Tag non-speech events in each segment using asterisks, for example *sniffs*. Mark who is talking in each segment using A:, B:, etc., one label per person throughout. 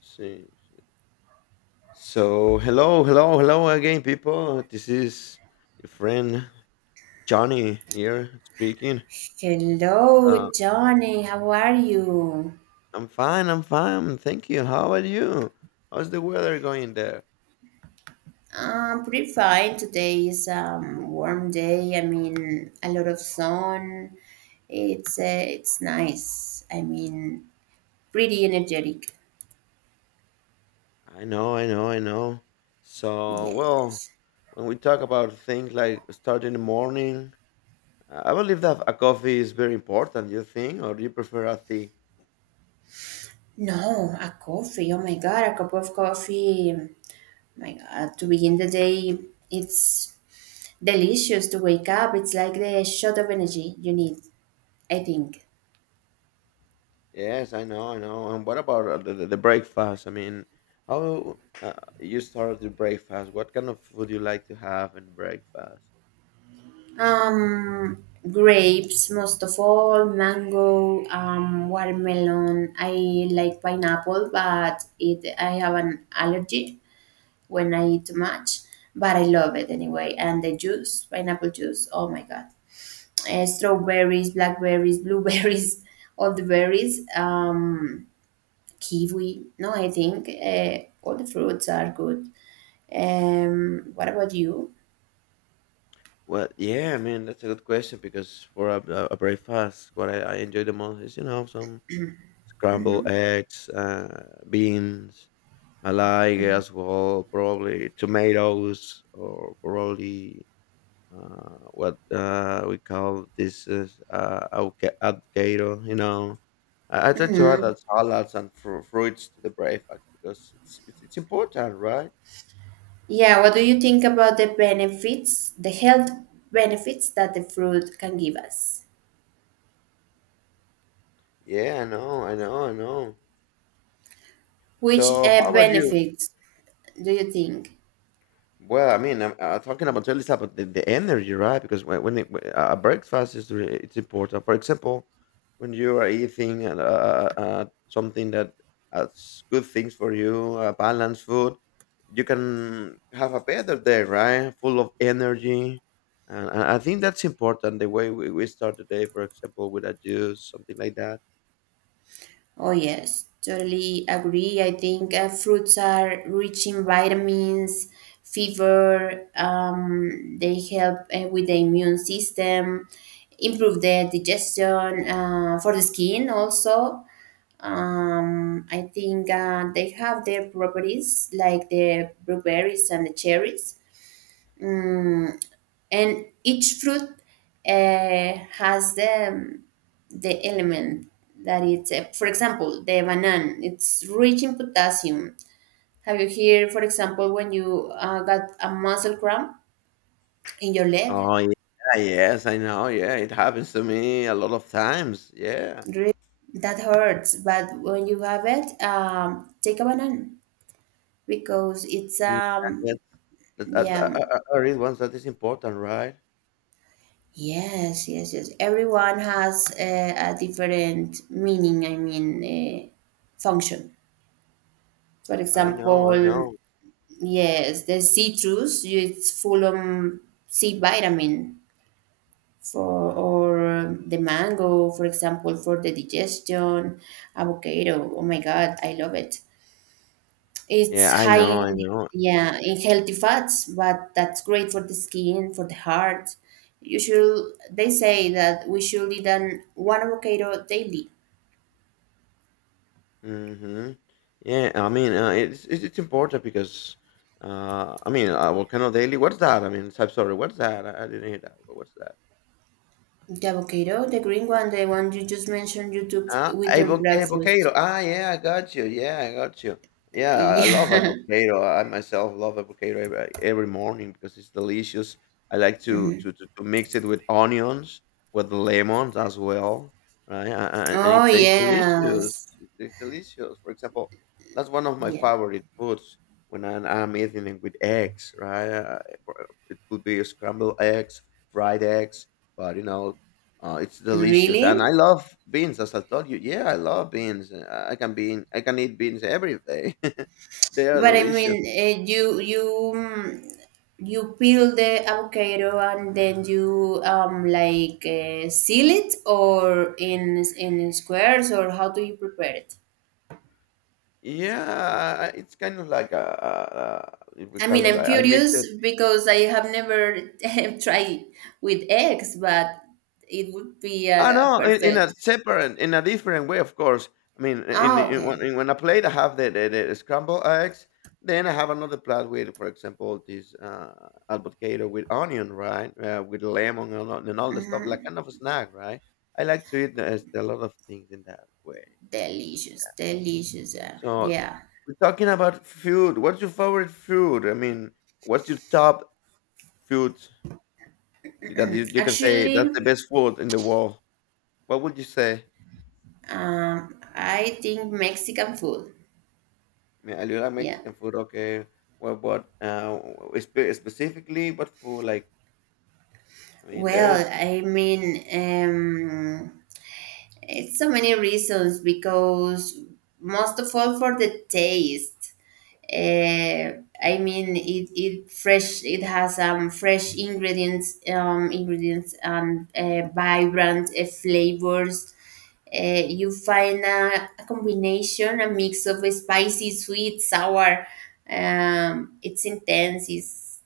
A: See. See. So hello, hello, hello again, people. This is your friend Johnny here speaking.
B: Hello,
A: Uh,
B: Johnny. How are you?
A: I'm fine. I'm fine. Thank you. How are you? How's the weather going there?
B: I'm pretty fine. Today is a warm day. I mean, a lot of sun. It's uh, it's nice. I mean, pretty energetic.
A: I know. I know. I know. So,
B: Yes.
A: when we talk about things like starting the morning, I believe that a coffee is very important. You think, or do you prefer a tea?
B: No, a coffee. Oh my God, a cup of coffee. My God, to begin the day, it's delicious to wake up. It's like the shot of energy you need. I think.
A: Yes, I know, I know. And what about the breakfast? I mean, how you start the breakfast? What kind of food you like to have in breakfast?
B: Um, grapes, most of all, mango, watermelon. I like pineapple, but it I have an allergy when I eat too much. But I love it anyway. And the juice, pineapple juice. Oh my god! Strawberries, blackberries, blueberries, *laughs* all the berries. Kiwi. No, I think all the fruits are good. What about you?
A: Well, yeah, I mean that's a good question because for a breakfast, what I enjoy the most is some scrambled
B: Mhm.
A: eggs, beans. I like as well probably tomatoes or probably what we call this is avoca- avocado. You know, I try to add that salads and fruits to the breakfast because it's important, right?
B: Yeah, what do you think about the benefits, the health benefits that the fruit can give us?
A: Yeah, I know, I know, I know.
B: Which
A: So how about you?
B: benefits do you think?
A: Well, I mean, I'm talking about at least about the energy, right? Because when a breakfast is re- it's important. For example, when you are eating something that has good things for you, balanced food, you can have a better day, right? Full of energy, and I think that's important. The way we start the day, for example, with a juice, something like that.
B: Oh, yes, totally agree. I think fruits are rich in vitamins, fiber, they help with the immune system, improve the digestion, for the skin also. I think they have their properties like the blueberries and the cherries, Mm, and each fruit has the element that it's for example, the banana it's rich in potassium. Have you heard, for example, when you got a muscle cramp in your leg?
A: Oh yeah, yes, I know. Yeah, it happens to me a lot of times. Yeah.
B: Really, that hurts, but when you have it, take a banana because it's
A: Yeah, that's that I
B: yeah,
A: I I I read once that is important, right?
B: yes, yes, yes. Everyone has a different meaning, I mean, uh, function. For
A: I know, I
B: example,
A: know.
B: yes, there's citrus, it's full of C vitamin for
A: Mm.
B: or the mango, for example, for the digestion. Avocado. Oh my God, I love it.
A: Yeah,
B: It's
A: I
B: high
A: know,
B: in,
A: I know.
B: yeah, in healthy fats, but that's great for the skin, for the heart. You should they say that we should eat an one avocado daily.
A: Mhm. Yeah, I mean, it's important because, I mean, volcano daily. What's that? I mean, I'm sorry. What's that? I didn't hear that. What's that?
B: The avocado, the green one, the one you just mentioned you took
A: Ah,
B: with your
A: avo
B: breakfast.
A: avocado.
B: *laughs*
A: Ah, yeah, I got you. Yeah, I got you. Yeah, I love
B: Yeah.
A: avocado. I myself love avocado every morning because it's delicious. I like to mix it with onions, with lemons as well, right? And
B: Oh
A: it tastes delicious.
B: yes,
A: It tastes delicious. For example, that's one of my
B: yeah,
A: favorite foods when I'm eating it with eggs, right? It could be scrambled eggs, fried eggs, but you know, it's delicious, and I
B: really.
A: love beans. As I told you, yeah, I love beans. I can bean, I can eat beans every day. *laughs* They are
B: But I mean,
A: delicious.
B: you peel the avocado and then you like seal it or in squares or how do you prepare it?
A: Yeah, it's kind of like a, a if we
B: I
A: call
B: mean,
A: it,
B: I'm
A: like, I mix
B: curious
A: it.
B: because I have never *laughs* tried with eggs, but it would be
A: Ah, no, in a
B: perfect.
A: separate, in a different way, of course. I mean,
B: Oh, okay.
A: in when I plate, I have the scrambled eggs. Then I have another plate with, for example, this avocado with onion, right? With lemon and all the stuff, like
B: hmm
A: kind of a snack, right? I like to eat a lot of things in that way.
B: Delicious, delicious. Yeah,
A: So
B: yeah.
A: we're talking about food. What's your favorite food? I mean, what's your top food that you can say that's the
B: Actually.
A: best food in the world? What would you say?
B: I think Mexican food.
A: I mean, I do like
B: Yeah.
A: Mexican food. Okay, well, but specifically, but for like, I mean,
B: Well,
A: there's,
B: I mean, it's so many reasons because most of all for the taste. I mean, it fresh. It has fresh ingredients, ingredients and vibrant flavors. You find a combination, a mix of spicy, sweet, sour. It's intense. It's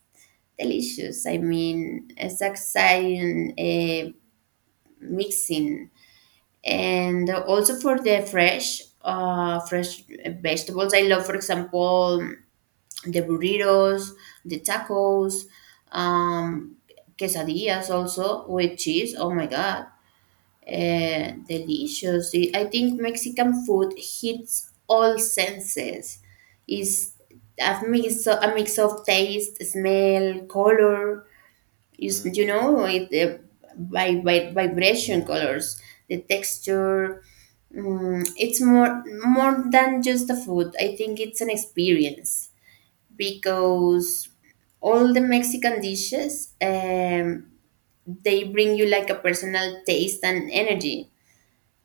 B: delicious. I mean, it's exciting mixing, and also for the fresh vegetables. I love, for example, the burritos, the tacos, um, quesadillas also with cheese. Oh my god, delicious! I think Mexican food hits all senses. Is a mix of taste, smell, color. You
A: hmm,
B: know it by vibration colors, the texture. It's more than just the food. I think it's an experience because all the Mexican dishes they bring you like a personal taste and energy.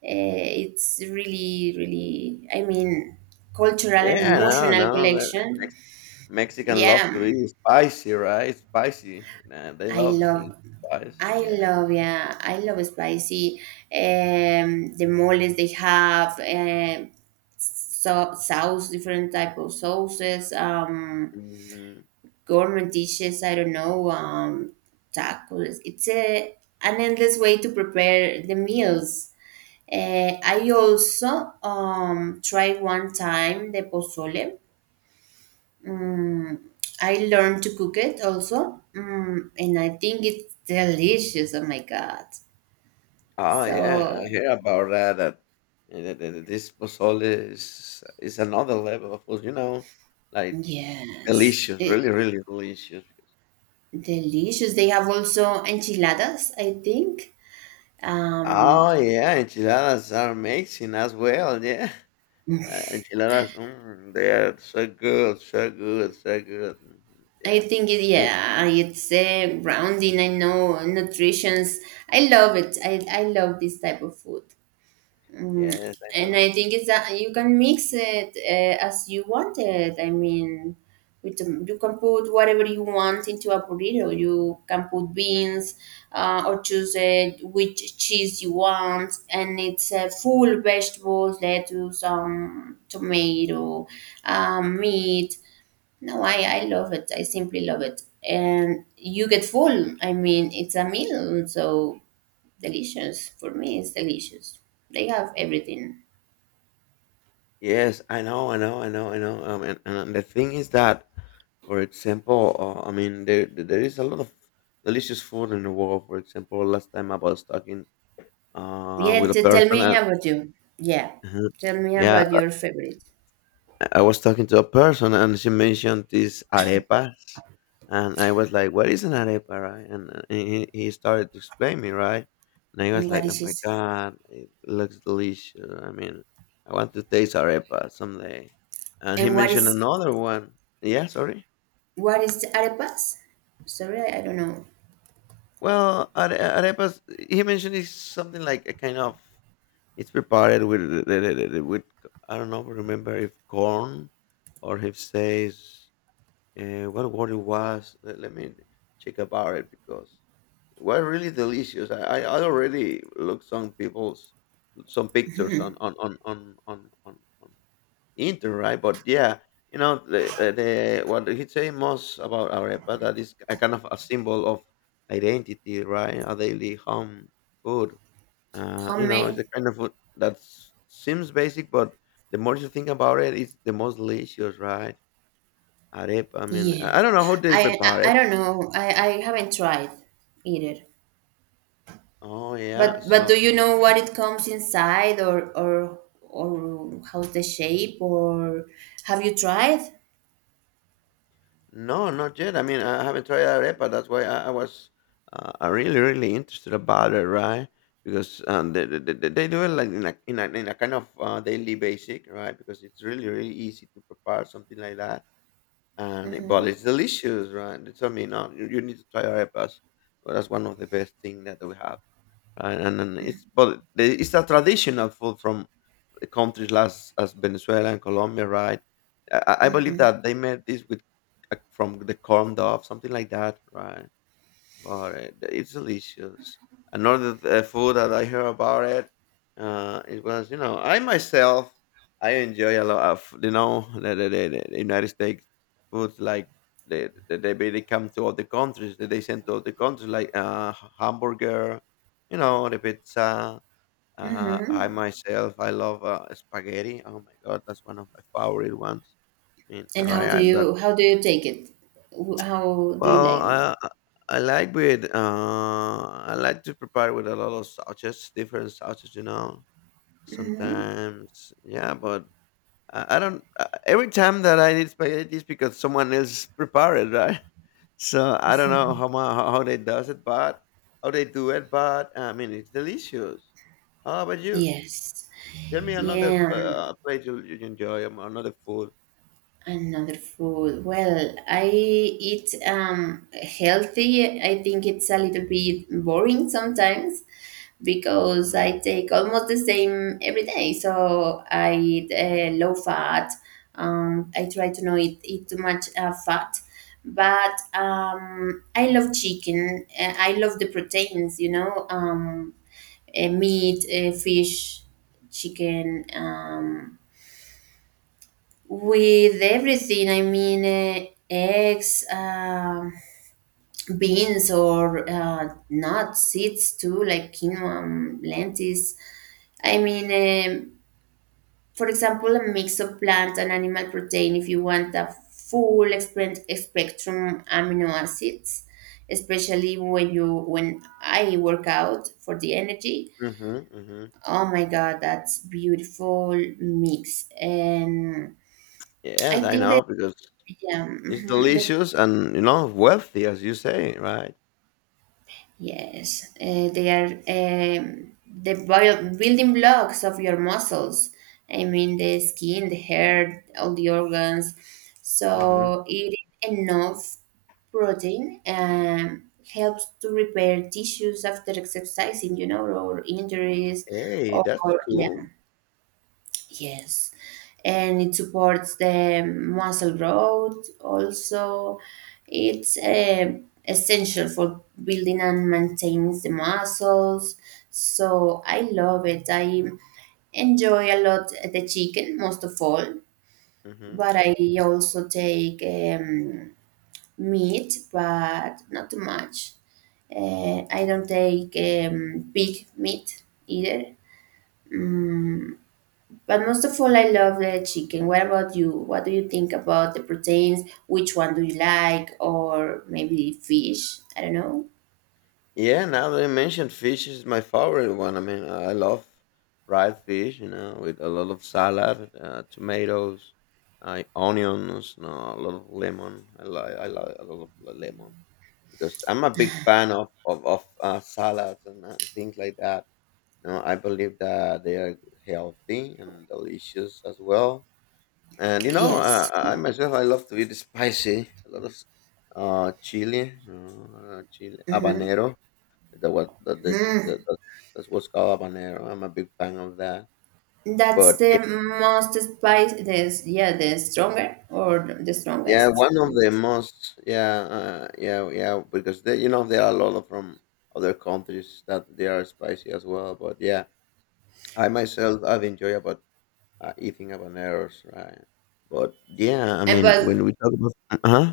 B: uh, it's really, I mean, cultural and
A: yeah, no,
B: emotional
A: no, that
B: collection.
A: Mexican love
B: Yeah,
A: to eat spicy, right? Spicy, nah, they
B: I
A: love us to eat
B: love,
A: spicy. Yeah.
B: yeah, I love spicy. The moles they have, so sauce, different type of sauces,
A: Hmm.
B: gourmet dishes. I don't know, tacos. It's a an endless way to prepare the meals. I also tried one time the pozole. Mm, I learned to cook it also, and I think it's delicious. Oh my God.
A: Oh
B: So,
A: yeah, I hear about that. That this pozole is another level of food. You know, like
B: yes,
A: delicious, really,
B: it's
A: really delicious.
B: delicious. They have also enchiladas, I think. Um,
A: Oh yeah, enchiladas are amazing as well. Yeah. Enchiladas, mm, they are so good, so good, so good. Mhm.
B: I
A: Yeah.
B: think,
A: I-
B: yeah, it's grounding. I know nutrition's. I love it. I love this type of food. Mm,
A: Yes, I
B: and I
A: know.
B: think it's that you can mix it as you want it. I mean, you can put whatever you want into a burrito. You can put beans or choose it, which cheese you want, and it's full vegetables, lettuce, tomato, meat. No, I,
A: Mhm.
B: I love it. I simply love it, and you get full. I mean, it's a meal, so delicious. For me, it's delicious. They have everything.
A: Yes, I know, I know, I know, I know. And the thing is that, for example, I mean, there is a lot of delicious food in the world. For example, last time I was talking
B: Yeah,
A: with a
B: tell
A: person,
B: me
A: and,
B: about you. Yeah,
A: mhm,
B: tell me
A: yeah,
B: about your favorite.
A: I was talking to a person and she mentioned these arepas, and I was like, "What is an arepa, right?" And he started to explain me, right? And I was
B: And what
A: like, "Oh
B: is
A: my
B: this?
A: god, it looks delicious. I mean, I want to taste arepa someday." And he
B: And
A: mentioned another one. Yeah, sorry.
B: what is the arepas? Sorry, I don't know.
A: Well, arepas. He mentioned is something like a kind of. It's prepared with I don't know. Remember if corn or if says. What word it was? Let me check about it because it was really delicious. I already looked some people's some pictures on inter right, but yeah, you know the what he say most about arepa that is a kind of a symbol of identity, right? A daily home food. You know, it's
B: Homemade.
A: a kind of food that s- seems basic, but the more you think about it, it's the most delicious, right? Arepa, I mean,
B: Yeah,
A: I don't know how they
B: I,
A: prepare
B: I I
A: it.
B: don't know. I haven't tried either.
A: Oh, yeah,
B: But do
A: so
B: you know what it comes inside, or or how's the shape, or have you tried?
A: no, not yet. I mean, I haven't tried arepa. That's why I was really, really interested about it, right? Because they do it like in a, in a, in a kind of daily basic, right? Because it's really, really easy to prepare something like that. And it, but it's delicious, right? It's, I mean, you, you need to try arepas. Well, that's one of the best thing that we have, right? And then it's but the- it's a traditional food from countries as Venezuela and Colombia, right? I believe that they made this with from the corn dog, something like that, right? About it. It's delicious. Another food that I heard about it, it was you know I myself I enjoy a lot of you know the, the United States foods like the they come to other countries that they send to other countries like hamburger, you know the pizza. I myself I love spaghetti. Oh my god, that's one of my favorite ones. I mean,
B: And
A: right, I, that
B: how do you take it? How do you
A: well,
B: like them?
A: I I like with I like to prepare with a lot of sauces, different sauces, you know. Sometimes, yeah, but I don't. Every time that I need spaghetti is because someone else *laughs* prepared, it, right? *laughs* So I don't know how how they does it, but how they do it, but I mean it's delicious. How about you?
B: Yes.
A: Tell me another
B: Yeah.
A: plate you enjoy, another food.
B: Another food. Well, I eat healthy. I think it's a little bit boring sometimes because
A: Mm-hmm.
B: I take almost the same every day. So I eat low fat. I try to not eat too much fat, but I love chicken. I love the proteins. You know. Meat, fish, chicken, with everything. I mean, eggs, beans, or nuts, seeds too, like quinoa, lentils. I mean, for example, a mix of plant and animal protein if you want a full spectrum amino acids, especially when you when I work out for the energy.
A: Mm-hmm. Mm-hmm.
B: Oh my God, that's beautiful mix. And I
A: Yes, I
B: think
A: know
B: that
A: because
B: yeah,
A: it's
B: mhm,
A: delicious and you know wealthy, as you say, right?
B: yes, they are the building blocks of your muscles. I mean, the skin, the hair, all the organs.
A: Hmm.
B: So eating enough protein helps to repair tissues after exercising, you know, or injuries,
A: Hey,
B: or
A: that's cool.
B: yes, and it supports the muscle growth. Also, it's essential for building and maintaining the muscles. So I love it. I enjoy a lot the chicken most of all,
A: Hmm.
B: but I also take meat, but not too much. I don't take pig meat either. Mm, but most of all, I love the chicken. What about you? What do you think about the proteins? Which one do you like? Or maybe fish? I don't know.
A: Yeah, now that I mentioned fish is my favorite one. I mean, I love fried fish, you know, with a lot of salad, tomatoes, onions, no, a lot of lemon. I like a lot of lemon because I'm a big fan of salads and, things like that. You know, I believe that they are healthy and delicious as well. And you know, uh,
B: Yes.
A: I I myself, I love to eat spicy. A lot of chili, chili
B: hmm
A: habanero. That what that's what's called habanero. I'm a big fan of that.
B: That's
A: But
B: the
A: y-
B: most spice. This yeah, the stronger or the
A: yeah,
B: strongest.
A: one of the most yeah yeah yeah because they, you know there are a lot of from other countries that they are spicy as well. But yeah, I myself I've enjoyed about eating habaneros, right? But yeah, I
B: And
A: mean
B: but
A: when we talk about uh huh.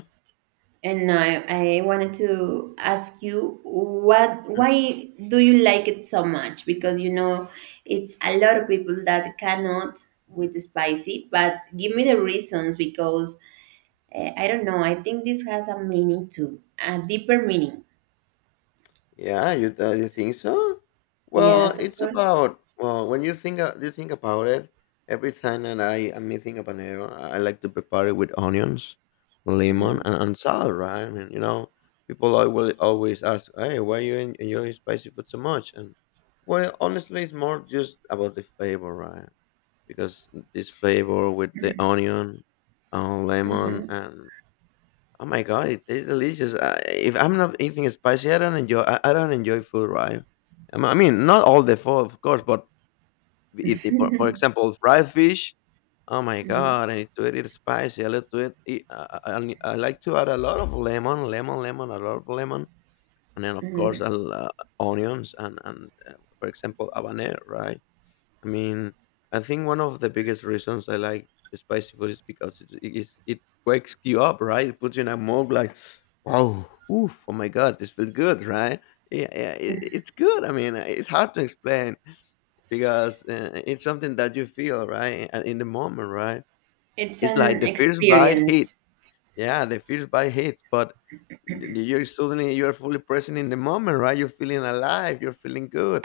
B: and I wanted to ask you what why do you like it so much? Because it's a lot of people that cannot with the spicy. But give me the reasons because I don't know. I think this has a meaning too, a deeper meaning.
A: Yeah, you you think so? Well,
B: Yes, of
A: it's
B: course.
A: about well, when you think about it, every time that I am making a habanero, I like to prepare it with onions, lemon, and salt, right? I mean, you know, people will always ask, "Hey, why you enjoy spicy food so much?" And well, honestly, it's more just about the flavor, right? Because this flavor with the onion, lemon,
B: Mm-hmm,
A: and oh my god, it tastes delicious. If I'm not eating spicy, I don't enjoy. I don't enjoy food, right? I mean, not all the food, of course, but for example, fried fish. Oh my
B: mm-hmm,
A: god, I need to eat it spicy. I like to eat. I like to add a lot of lemon, lemon, lemon, a lot of lemon, and then of course,
B: mm-hmm.
A: I'll, onions and for example, habanero, right? I mean, I think one of the biggest reasons I like spicy food is because it wakes you up, right? It puts you in a mode like, wow, oof, oh my god, this feels good, right? Yeah, yeah, it's good. I mean, it's hard to explain because it's something that you feel right in the moment, right?
B: It's
A: It's like
B: an
A: the first bite hit,
B: experience.
A: yeah, the first bite hits, but you're suddenly you're fully present in the moment, right? You're feeling alive, you're feeling good.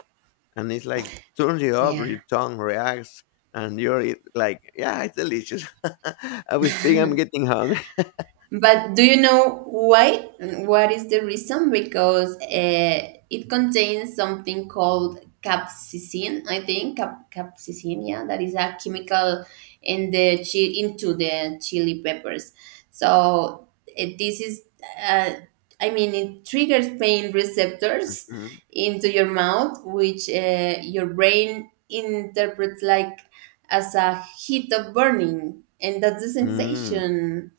A: And it's like turns you up, your
B: Yeah.
A: tongue reacts, and yeah, it's delicious. *laughs* I was big, I'm getting hungry.
B: But do you know why? And what is the reason? Because it contains something called capsaicin, I think. Capsaicin, yeah, that is a chemical into the chili peppers. So this is, uh, I mean, it triggers pain
A: *laughs*
B: receptors
A: Mhm.
B: into your mouth, which your brain interprets like as a heat of burning, and that's the
A: Mm.
B: sensation,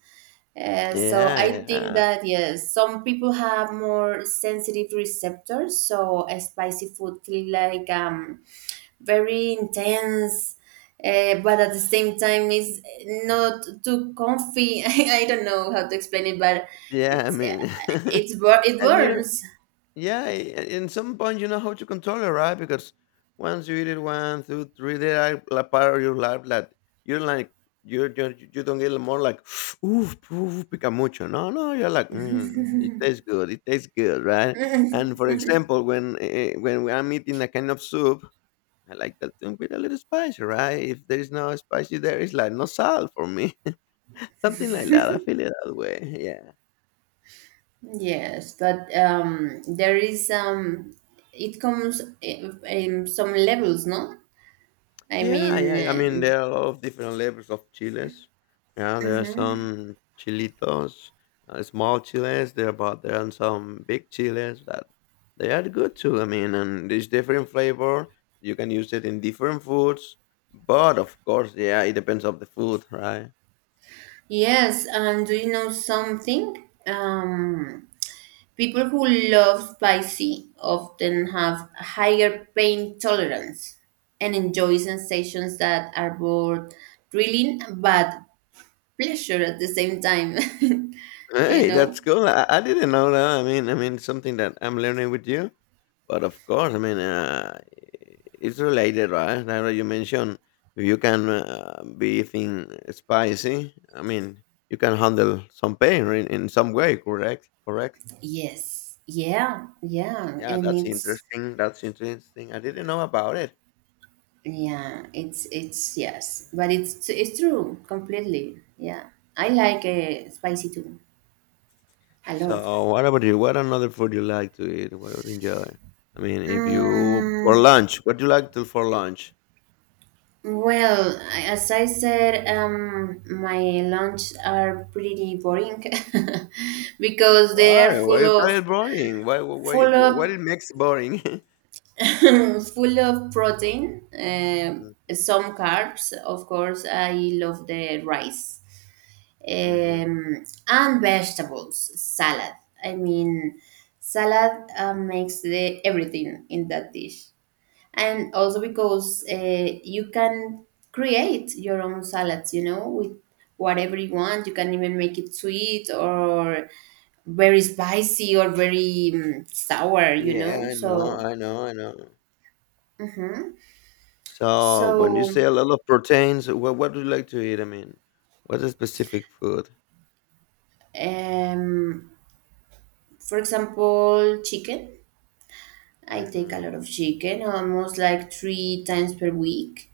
B: so
A: Yeah,
B: I think
A: yeah.
B: that yes, some people have more sensitive receptors, so a spicy food feel like very intense, but at the same time it's not too comfy. *laughs* I don't know how to explain it, but
A: Yeah, I
B: it's uh,
A: mean. *laughs*
B: it
A: and you know
B: burns.
A: Yeah, in some point you know how to control it, right? Because once you eat it one, two, three, they are like part of your life. That You're like you're you don't get more like *sniffs* oof, oof, pica mucho. No, no, you're like mm, it tastes good, right? And for example, when I'm eating a kind of soup, I like that thing with a little spicy, right? If there is no spicy, there is like no salt for me, *laughs* something like that. I feel it that way. Yeah.
B: Yes, but there is, it comes in some levels, no? I
A: Yeah,
B: mean,
A: yeah. I mean, there are a lot of different levels of chiles. Yeah, there are some chilitos, small chiles. But there are some big chiles that they are good too. I mean, and there's different flavor. You can use it in different foods, but of course, yeah, it depends of the food, right?
B: yes, and do you know something? People who love spicy often have a higher pain tolerance and enjoy sensations that are both thrilling but pleasure at the same time. *laughs* Do you
A: Hey, that's
B: know?
A: cool. I didn't know that. I mean, something that I'm learning with you. But of course, I mean, it's related, right? Now that you mentioned, if you can be eating spicy, I mean, you can handle some pain in some way, correct? Correct.
B: Yes. Yeah. Yeah.
A: Yeah,
B: And
A: that's
B: it's
A: interesting. That's interesting. I didn't know about it.
B: yeah. It's yes. But it's true completely. Yeah. I like spicy too a lot.
A: So, what about you? What another food you like to eat? What would you enjoy? I mean, if you for
B: Mm,
A: lunch, what do you like to for lunch?
B: Well, as I said, my lunch are pretty boring *laughs* because they are
A: Why? Why
B: full
A: you call
B: of
A: it boring? Why? Why?
B: full of
A: What it makes boring?
B: *coughs* full of protein,
A: *laughs*
B: some carbs. Of course, I love the rice
A: Mm-hmm.
B: and vegetables, salad. I mean, salad makes the everything in that dish. And also because you can create your own salads, you know, with whatever you want. You can even make it sweet or very spicy or very sour, you know,
A: Yeah, I
B: so
A: know, I know, I know. So when you
B: so
A: say a lot of proteins, what do you like to eat? I mean, what's a specific food?
B: um for example, chicken. I take a
A: Mm-hmm.
B: lot of chicken almost like three times per week.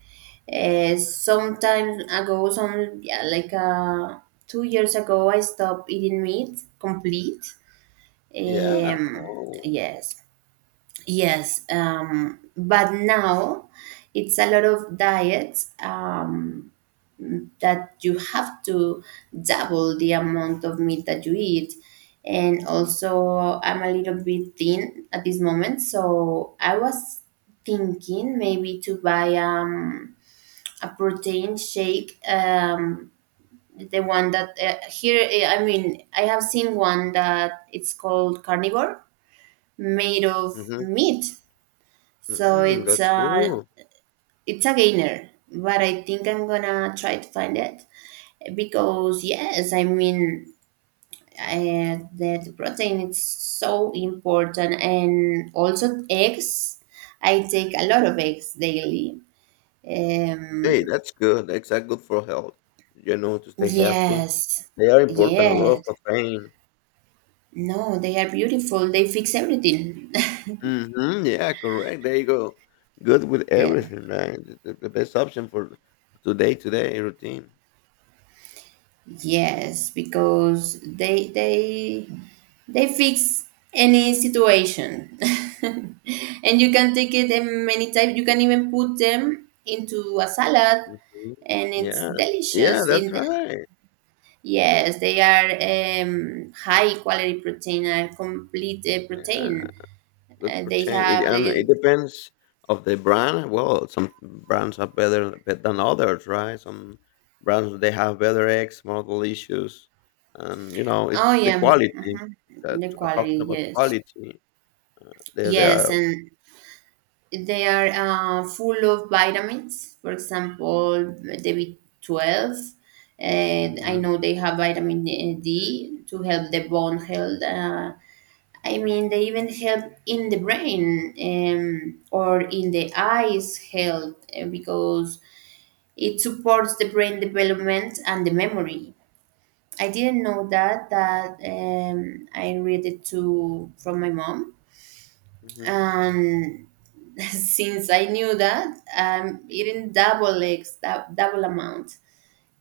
B: Sometimes ago, some, yeah, like 2 years ago I stopped eating meat complete.
A: Yeah.
B: Um,
A: Oh.
B: yes, yes. But now it's a lot of diets that you have to double the amount of meat that you eat. And also, I'm a little bit thin at this moment, so I was thinking maybe to buy a protein shake. The one that here, I mean, I have seen one that it's called carnivore made of
A: Mm-hmm.
B: meat. So
A: Mm-hmm.
B: it's
A: That's
B: a
A: cool.
B: it's a gainer, but I think I'm gonna try to find it because yes, I mean, the protein is so important and also eggs. I take a lot of eggs daily.
A: Hey,
B: Um,
A: that's good. That's good for health. You know, to stay healthy.
B: yes,
A: They are important. A lot
B: yes.
A: of protein.
B: No, they are beautiful. They fix everything.
A: Mhm, yeah, correct. There you go. Good with
B: *laughs* yes.
A: everything, right? The best option for today routine.
B: Yes, because they they fix any situation, *laughs* and you can take it in many types. You can even put them into a salad,
A: Mhm.
B: and it's
A: Yeah, yeah,
B: delicious.
A: that's
B: In
A: right.
B: yes, they are high quality protein, are complete
A: Yeah,
B: protein.
A: good per.
B: They
A: It,
B: have
A: and it
B: the
A: depends of the brand. Well, some brands are better than others, right? Some brands they have better eggs, model issues, and you know
B: oh
A: it's the
B: yeah,
A: quality
B: mhm,
A: that
B: the
A: talking
B: quality,
A: about
B: yes.
A: quality. They
B: Yes,
A: are.
B: and they are full of vitamins, for example, the B12. And I
A: Hmm.
B: know they have vitamin D to help the bone health. I mean, they even help in the brain or in the eyes health because it supports the brain development and the memory. I didn't know that. I read it to from my mom. Um, *laughs* since I knew that, I'm eating double eggs, double amount.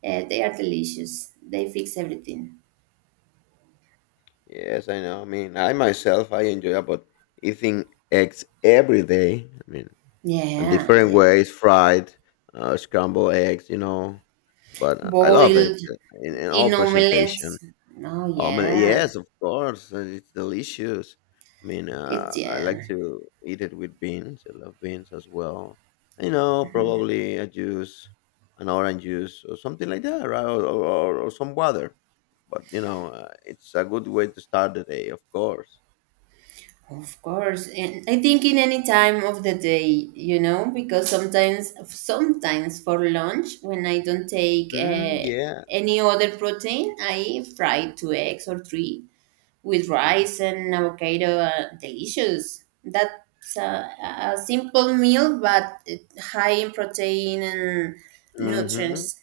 B: They are delicious. They fix everything.
A: Yes, I know. I mean, I myself, I enjoy about eating eggs every day. I mean,
B: Yeah,
A: and
B: yeah,
A: different
B: yeah.
A: ways, fried, scrambled eggs, you know. But I love eggs
B: Boiled
A: in all
B: in
A: presentation.
B: omelets. Oh
A: I mean,
B: yeah,
A: yes, of course, and it's delicious. I mean,
B: it's
A: I like
B: yeah.
A: to eat it with beans. I love beans as well. You know, probably a juice, an orange juice, or something like that, right? Or some water. But you know, it's a good way to start the day, of course.
B: Of course, and I think in any time of the day, you know, because sometimes, sometimes for lunch, when I don't take
A: Mm, yeah.
B: any other protein, I fry two eggs or three, with rice and avocado. Delicious. That's a simple meal, but high in protein and
A: Mm-hmm.
B: nutrients,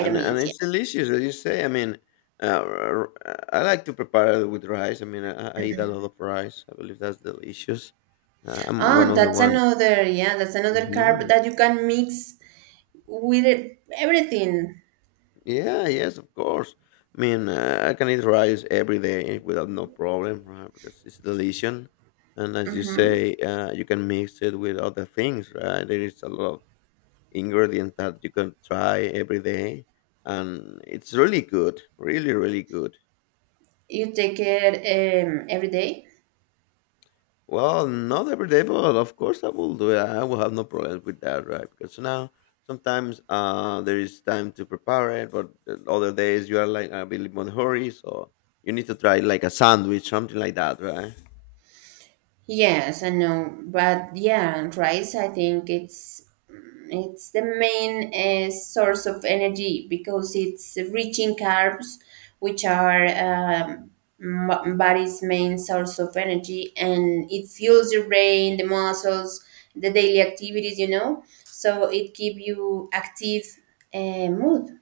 A: And
B: Yeah.
A: it's delicious, as you say. I mean, I like to prepare it with rice. I mean, I eat a lot of rice. I believe that's delicious. I'm one
B: Ah,
A: of the
B: that's
A: one.
B: another. Yeah, that's another carb
A: Mhm.
B: that you can mix with everything.
A: Yeah, yes, of course. I mean, I can eat rice every day without no problem, right? Because it's delicious. And as you
B: Hmm.
A: say, you can mix it with other things, right? There is a lot of ingredients that you can try every day. And it's really good, really, really good.
B: You take it every day.
A: Well, not every day, but of course I will do it. I will have no problems with that, right? Because now sometimes there is time to prepare it, but the other days you are like a bit more hurry, so you need to try like a sandwich, something like that, right?
B: Yes, I know, but yeah, rice. I think it's the main source of energy because it's rich in carbs, which are body's main source of energy, and it fuels your brain, the muscles, the daily activities. You know, so it keep you active uh, mood.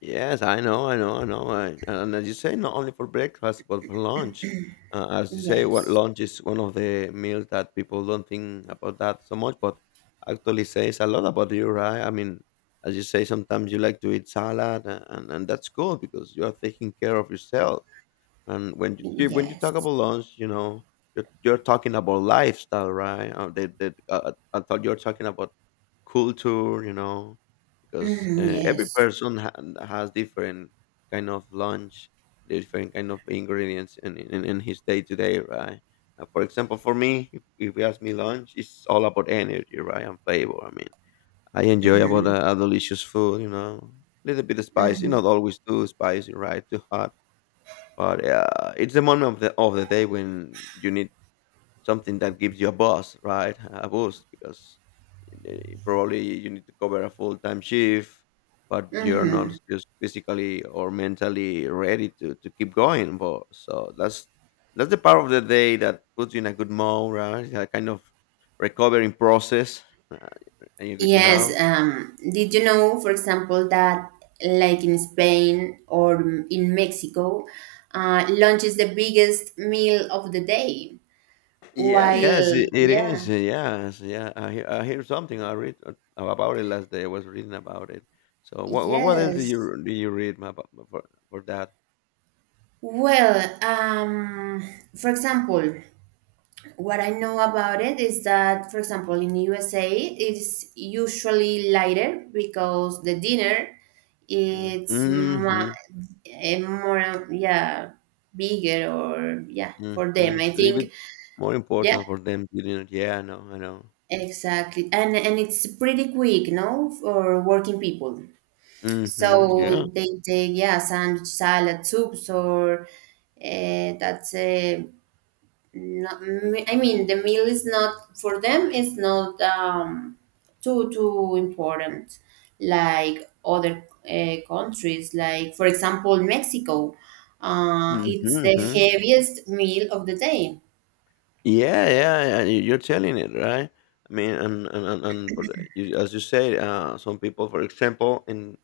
A: Yes, I know, I know, I know. And as you say, not only for breakfast, but for lunch. As you say, what
B: Yes,
A: lunch is one of the meals that people don't think about that so much, but actually says a lot about you, right? I mean, as you say, sometimes you like to eat salad, and that's good because you are taking care of yourself. And when you talk
B: yes.
A: about lunch, you know, you're talking about lifestyle, right? I thought you're talking about culture, you know, because
B: Mhm,
A: every
B: yes.
A: person has different kind of lunch, different kind of ingredients in his day to day, right? For example, for me, if you ask me lunch, it's all about energy, right, and flavor. I mean, I enjoy about
B: Mm-hmm.
A: a delicious food, you know, little bit of
B: Mm-hmm.
A: spicy, not
B: Mm-hmm.
A: always too spicy, right, too hot but it's the moment of the day when you need something that gives you a buzz, right? A boost because probably you need to cover a full time shift, but you're not just physically or mentally ready to keep going. But so that's the part of the day that puts you in a good mode, right? A kind of recovering process, uh, and you
B: Yes,
A: know.
B: did you know, for example, that like in Spain or in Mexico, lunch is the biggest meal of the day,
A: Yeah, yes,
B: while,
A: it is.
B: yeah,
A: Yes, yeah. I hear something. About it last day. I was reading about it. So what else do
B: yes.
A: you about for that?
B: Well, for example, what I know about it is that, for example, in USA, it's usually lighter because the dinner
A: Mm,
B: it's
A: mm-hmm,
B: ma- eh, more, yeah, bigger or yeah
A: mm-hmm.
B: for them. I
A: It's a little
B: think,
A: bit more
B: yeah,
A: important for them to do it. Yeah, I know, I know.
B: exactly, and it's pretty quick, no, for working people.
A: Mm-hmm. Yeah.
B: So they take yeah, sandwich, salad, soups, or that's no, I mean, the meal is not for them. It's not too too important, like other countries. Like for example, Mexico,
A: Mm-hmm.
B: it's the
A: mm-hmm.
B: heaviest meal of the day.
A: Yeah, yeah, yeah. You're telling it right. I mean, and for the, you, as you say, some people, for example,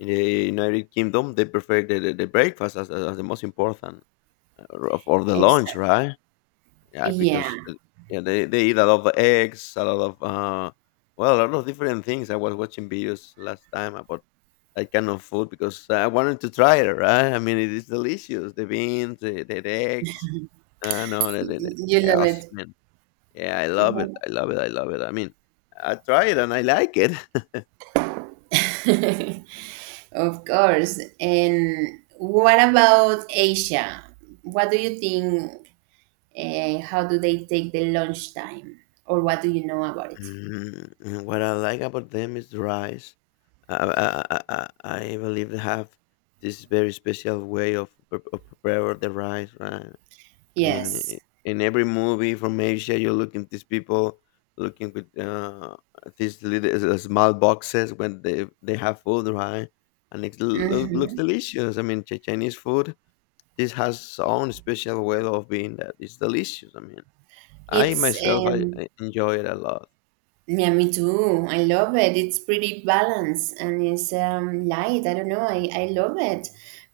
A: in the United Kingdom, they prefer the breakfast as the most important, or the lunch,
B: Exactly.
A: right? Yeah,
B: Yeah,
A: because yeah, they eat a lot of eggs, a lot of well, a lot of different things. I was watching videos last time about that kind of food because I wanted to try it, right? I mean, it is delicious. The beans, the eggs. I know that.
B: you love it.
A: Yeah, I love it.
B: Mhm.
A: I love it. I love it. I mean, I try it and I like it. *laughs*
B: *laughs* Of course. And what about Asia? What do you think? How do they take the lunch time, or what do you know about it?
A: Mm, and what I like about them is the rice. I, I, I, I I believe they have this very special way of, prepare the rice, right? I mean,
B: Yes.
A: in every movie from Asia, you look at these people looking with these little small boxes when they have food, right? And it looks
B: Mhm.
A: delicious. I mean, Chinese food. This has its own special way of being that is delicious. I mean, I
B: It's
A: myself I enjoy it a lot.
B: yeah, me too. I love it. It's pretty balanced and it's light. I don't know. I love it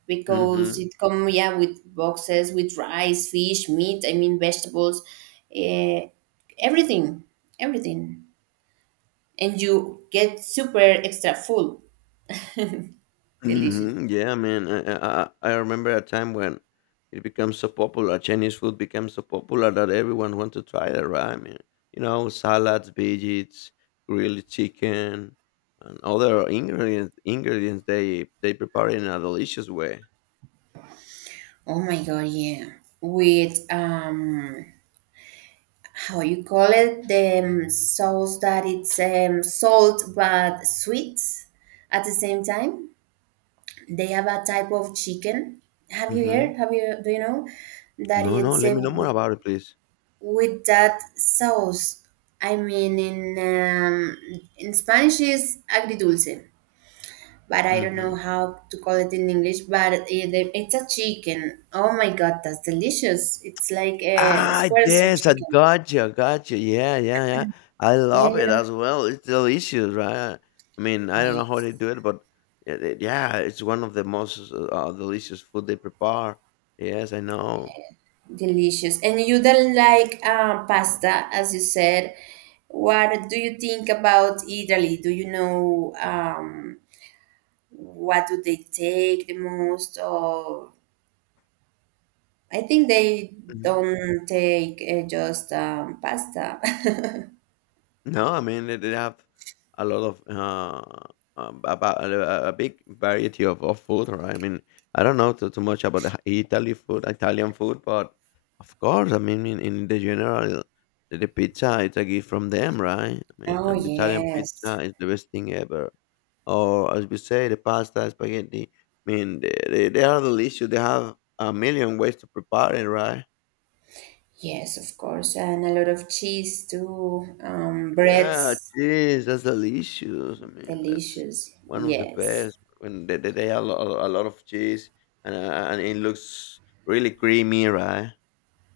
B: because
A: Hmm.
B: it come yeah with boxes with rice, fish, meat. I mean vegetables, uh, everything, everything, and you get super extra full. Delicious.
A: Hmm. Yeah, I mean, I remember a time when it became so popular. Chinese food became so popular that everyone wanted to try it, right? I mean, you know, salads, veggies, grilled chicken, and other ingredients they prepare in a delicious way.
B: Oh my god, yeah. With how you call it the sauce that it's salt but sweet at the same time. They have a type of chicken. Have you heard,
A: Hmm.
B: have you, do you know that
A: No, no,
B: it's
A: let
B: a,
A: me know more about it, please.
B: with that sauce. I mean in Spanish is agridulce, but I don't
A: Hmm.
B: know how to call it in English, but it, it's a chicken. Oh my god, that's delicious. It's like a
A: Ah,
B: squares of
A: yes, I
B: chicken,
A: gotcha, gotcha. Yeah, yeah, yeah. I
B: yeah,
A: love
B: you
A: it
B: know.
A: as well. It's delicious, right? I mean, I
B: Oh
A: don't
B: yeah,
A: know how they do it, but yeah, it's one of the most delicious food they prepare. Yes, I know.
B: delicious. And you don't like pasta, as you said. What do you think about Italy? Do you know what do they take the most? Or I think they
A: Mm-hmm.
B: don't take just pasta. *laughs*
A: No, I mean they have a lot of about a big variety of food, right? I mean, I don't know too much about the Italy food, Italian food, but of course, I mean in the general, the pizza it's a gift from them, right? I mean,
B: Oh
A: and the Italian pizza
B: yes,
A: is the best thing ever. Or as we say, the pasta, spaghetti. I mean, they are delicious. They have a million ways to prepare it, right?
B: yes, of course, and a lot of cheese too.
A: Yeah,
B: Breads,
A: cheese. That's delicious. I mean, that's
B: delicious.
A: one of the
B: Yes.
A: best. When they have a a lot of cheese and it looks really creamy, right?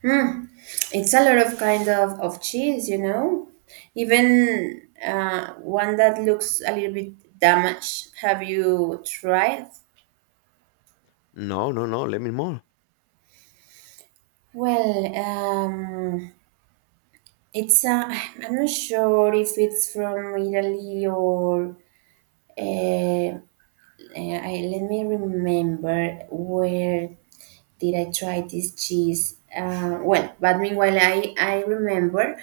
B: Hmm. It's a lot of kind of cheese, you know. Even one that looks a little bit damaged. Have you tried?
A: No, no, no. Let me more.
B: Well, it's I'm not sure if it's from Italy or uh, I, let me remember where did I try this cheese? Well, but meanwhile, I remember,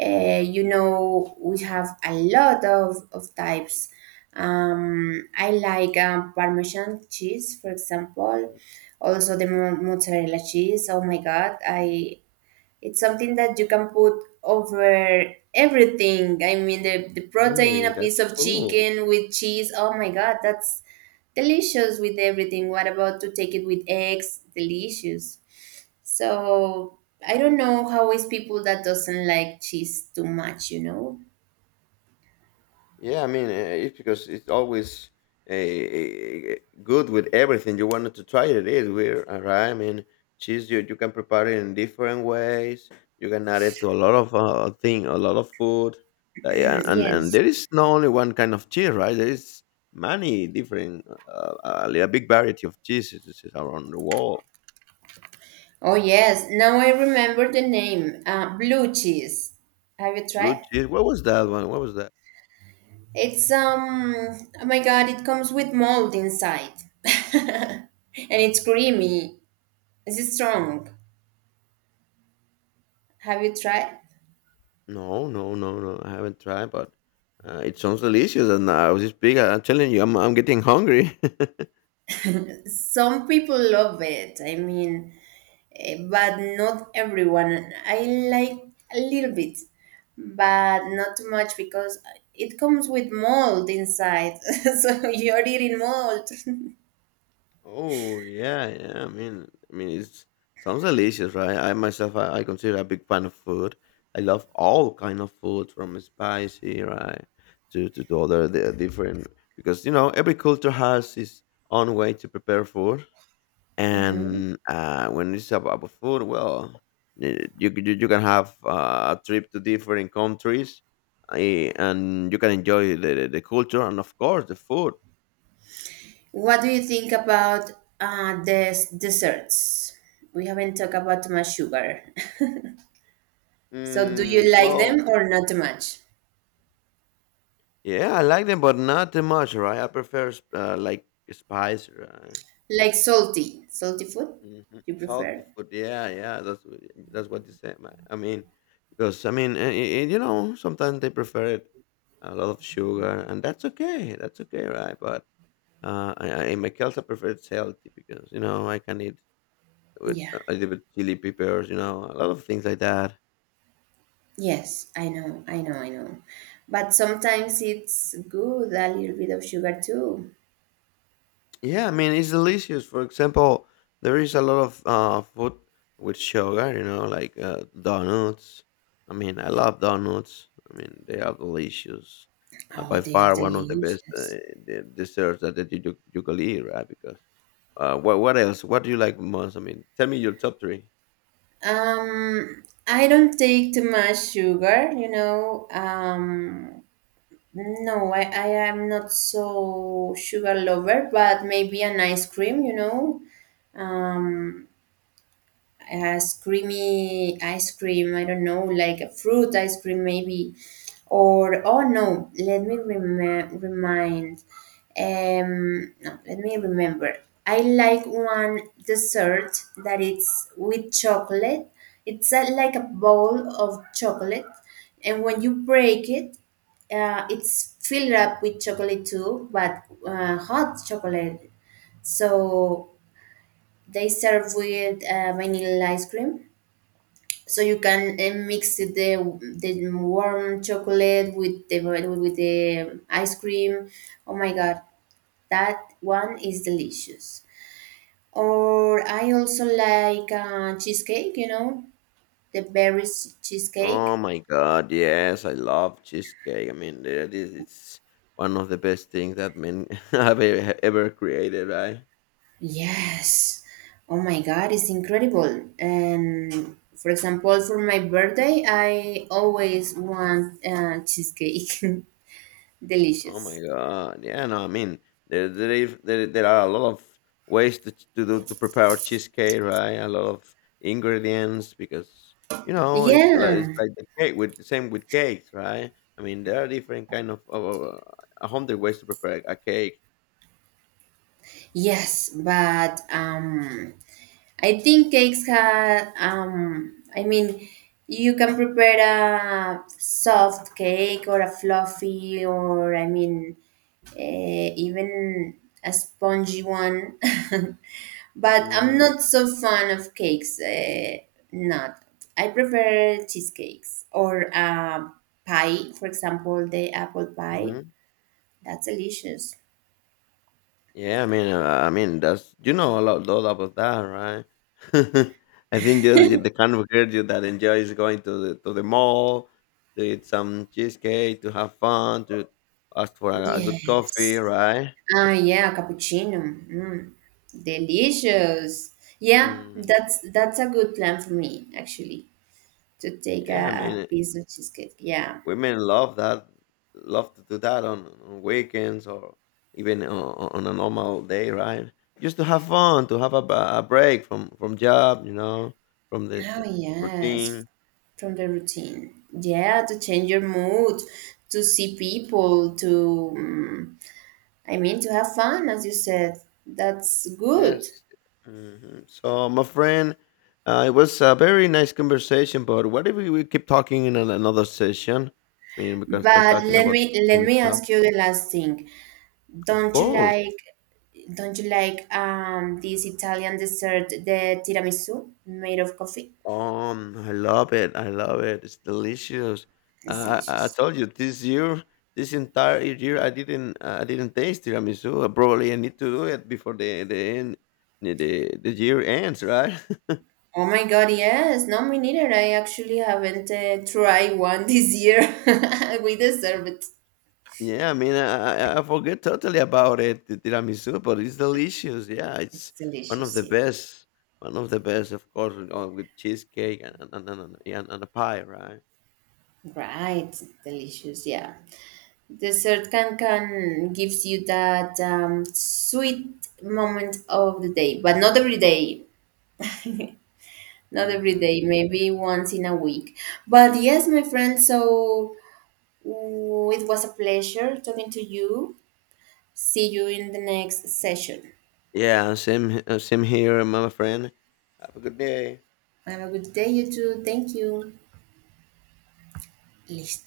B: uh, you know, we have a lot of types. I like Parmesan cheese, for example, also the mozzarella cheese. Oh my God, I it's something that you can put over everything. I mean, the protein,
A: Hey,
B: a piece
A: that's
B: of
A: cool.
B: chicken with cheese. Oh my God, that's delicious with everything. What about to take it with eggs? Delicious. So I don't know how is people that doesn't like cheese too much, you know? *clears throat*
A: Yeah, I mean, it's because it's always good with everything you wanted to try it. It is weird, all right? I mean, cheese you you can prepare it in different ways. You can add it to a lot of thing, a lot of food. Yeah, and
B: Yes.
A: there is not only one kind of cheese, right? There is many different, a big variety of cheeses around the world.
B: Oh yes. Now I remember the name. Blue cheese. Have you
A: Blue
B: tried?
A: cheese. What was that one? What was that?
B: It's um oh my god, it comes with mold inside. *laughs* And it's creamy. It's strong. Have you tried?
A: No, no, no, no. I haven't tried, but it sounds delicious. And I was just big. I'm telling you, I'm getting hungry. *laughs*
B: Some people love it. I mean, but not everyone. I like a little bit, but not too much because it comes with mold inside. *laughs* So you're eating mold.
A: Oh yeah, yeah. I mean, it sounds delicious, right? I myself, I consider a big fan of food. I love all kind of food, from spicy, right, to the other the different, because you know every culture has its own way to prepare food. And, when it's ab about food, well, you you can have a trip to different countries, and you can enjoy the culture and, of course, the food.
B: *laughs* What do you think about the desserts? We haven't talked about too much sugar. So do you
A: Mm,
B: like
A: well,
B: them or not too much?
A: yeah, I like them, but not too much, right? I prefer s like, spice, right?
B: Like salty, salty food?
A: Mhm.
B: You
A: Salty
B: prefer?
A: food, yeah, yeah, that's what you say. Man. I mean, because, I mean, you know, sometimes they prefer it a lot of sugar, and that's okay, right? But in my case, I prefer it's healthy because you know I can eat with
B: Yeah.
A: a little bit chili peppers, you know, a lot of things like that.
B: Yes, I know, I know, I know. But sometimes it's good a little bit of sugar too.
A: Yeah, I mean it's delicious. For example, there is a lot of food with sugar, you know, like donuts. I mean, I love donuts. I mean, they are delicious.
B: Oh,
A: By
B: they are
A: far, one of the best
B: delicious.
A: desserts that, that you could eat, right? Because what else? What do you like most? I mean, tell me your top three.
B: I don't take too much sugar, you know. No, I am not so sugar lover, but maybe an ice cream, you know. Um, as creamy ice cream. I don't know, like a fruit ice cream maybe, or oh no, let me remind. No, let me remember. I like one dessert that it's with chocolate. It's a, like a bowl of chocolate, and when you break it, it's filled up with chocolate too, but hot chocolate. So they serve with vanilla ice cream so you can mix the warm chocolate with the ice cream. Oh my god, that one is delicious. Or I also like cheesecake. You know, the berries cheesecake.
A: Oh my god, yes, I love cheesecake. I mean, that is it's one of the best things that men *laughs* have ever created, right?
B: Yes. Oh my god, it's incredible. And for example, for my birthday, I always want cheesecake. *laughs*
A: Oh my
B: Delicious.
A: god, yeah, no, I mean, there are a lot of ways to to prepare cheesecake, right? A lot of ingredients because you know it's
B: Yeah.
A: like the cake with same with cakes, right? I mean, there are different kind of a hundred ways to prepare a cake.
B: Yes, but I think cakes had, I mean, you can prepare a soft cake or a fluffy or, I mean, even a spongy one. *laughs* But I'm
A: Hmm.
B: not so fan of cakes. Not. I prefer cheesecakes or pie, for example, the apple pie.
A: Hmm.
B: That's delicious.
A: Yeah, I mean, that's you know a lot, lot about that, right? *laughs* I think you're the kind of girl you that enjoys going to the mall, to eat some cheesecake, to have fun, to ask for a good coffee,
B: Yes.
A: right?
B: Ah, yeah, cappuccino. Mm, delicious. Yeah,
A: Mm,
B: that's a good plan for me actually to take
A: yeah, I
B: a
A: mean,
B: piece of cheesecake. Yeah.
A: women love that, love to do that on weekends or even on a normal day, right? Just to have fun, to have a break from job, you know, from the
B: Oh
A: the
B: yes,
A: routine.
B: from the routine. Yeah, to change your mood, to see people, to mm, I mean to have fun, as you said. That's good.
A: Yes. Mhm. So, my friend, it was a very nice conversation, but what if we keep talking in another session? I mean, we can start
B: But
A: talking about the
B: let
A: same
B: me
A: stuff.
B: ask you the last thing.
A: Of
B: Don't you
A: course.
B: like this Italian dessert, the tiramisu made of coffee?
A: I love it. I love it. It's delicious.
B: It's
A: I
B: delicious.
A: told you this year, this entire year, I didn't taste tiramisu. Probably I need to do it before the end, the year ends, right? *laughs*
B: Oh my god, yes. No, me neither. I actually haven't tried one this year. *laughs* We deserve it.
A: Yeah, I mean, I forget totally about it, the tiramisu, but it's delicious. Yeah,
B: It's
A: it's one of
B: delicious,
A: the
B: yeah.
A: best, one of the best, of course, with cheesecake and yeah, and a pie, right?
B: Right, delicious, yeah. Dessert can gives you that sweet moment of the day, but not every day. Not every
A: Hmm.
B: day, maybe once in a week. But yes, my friend, so oh, it was a pleasure talking to you. See you in the next session.
A: Yeah, same same here, my friend. Have a good day.
B: Have a good day, you too. Thank you. Listo.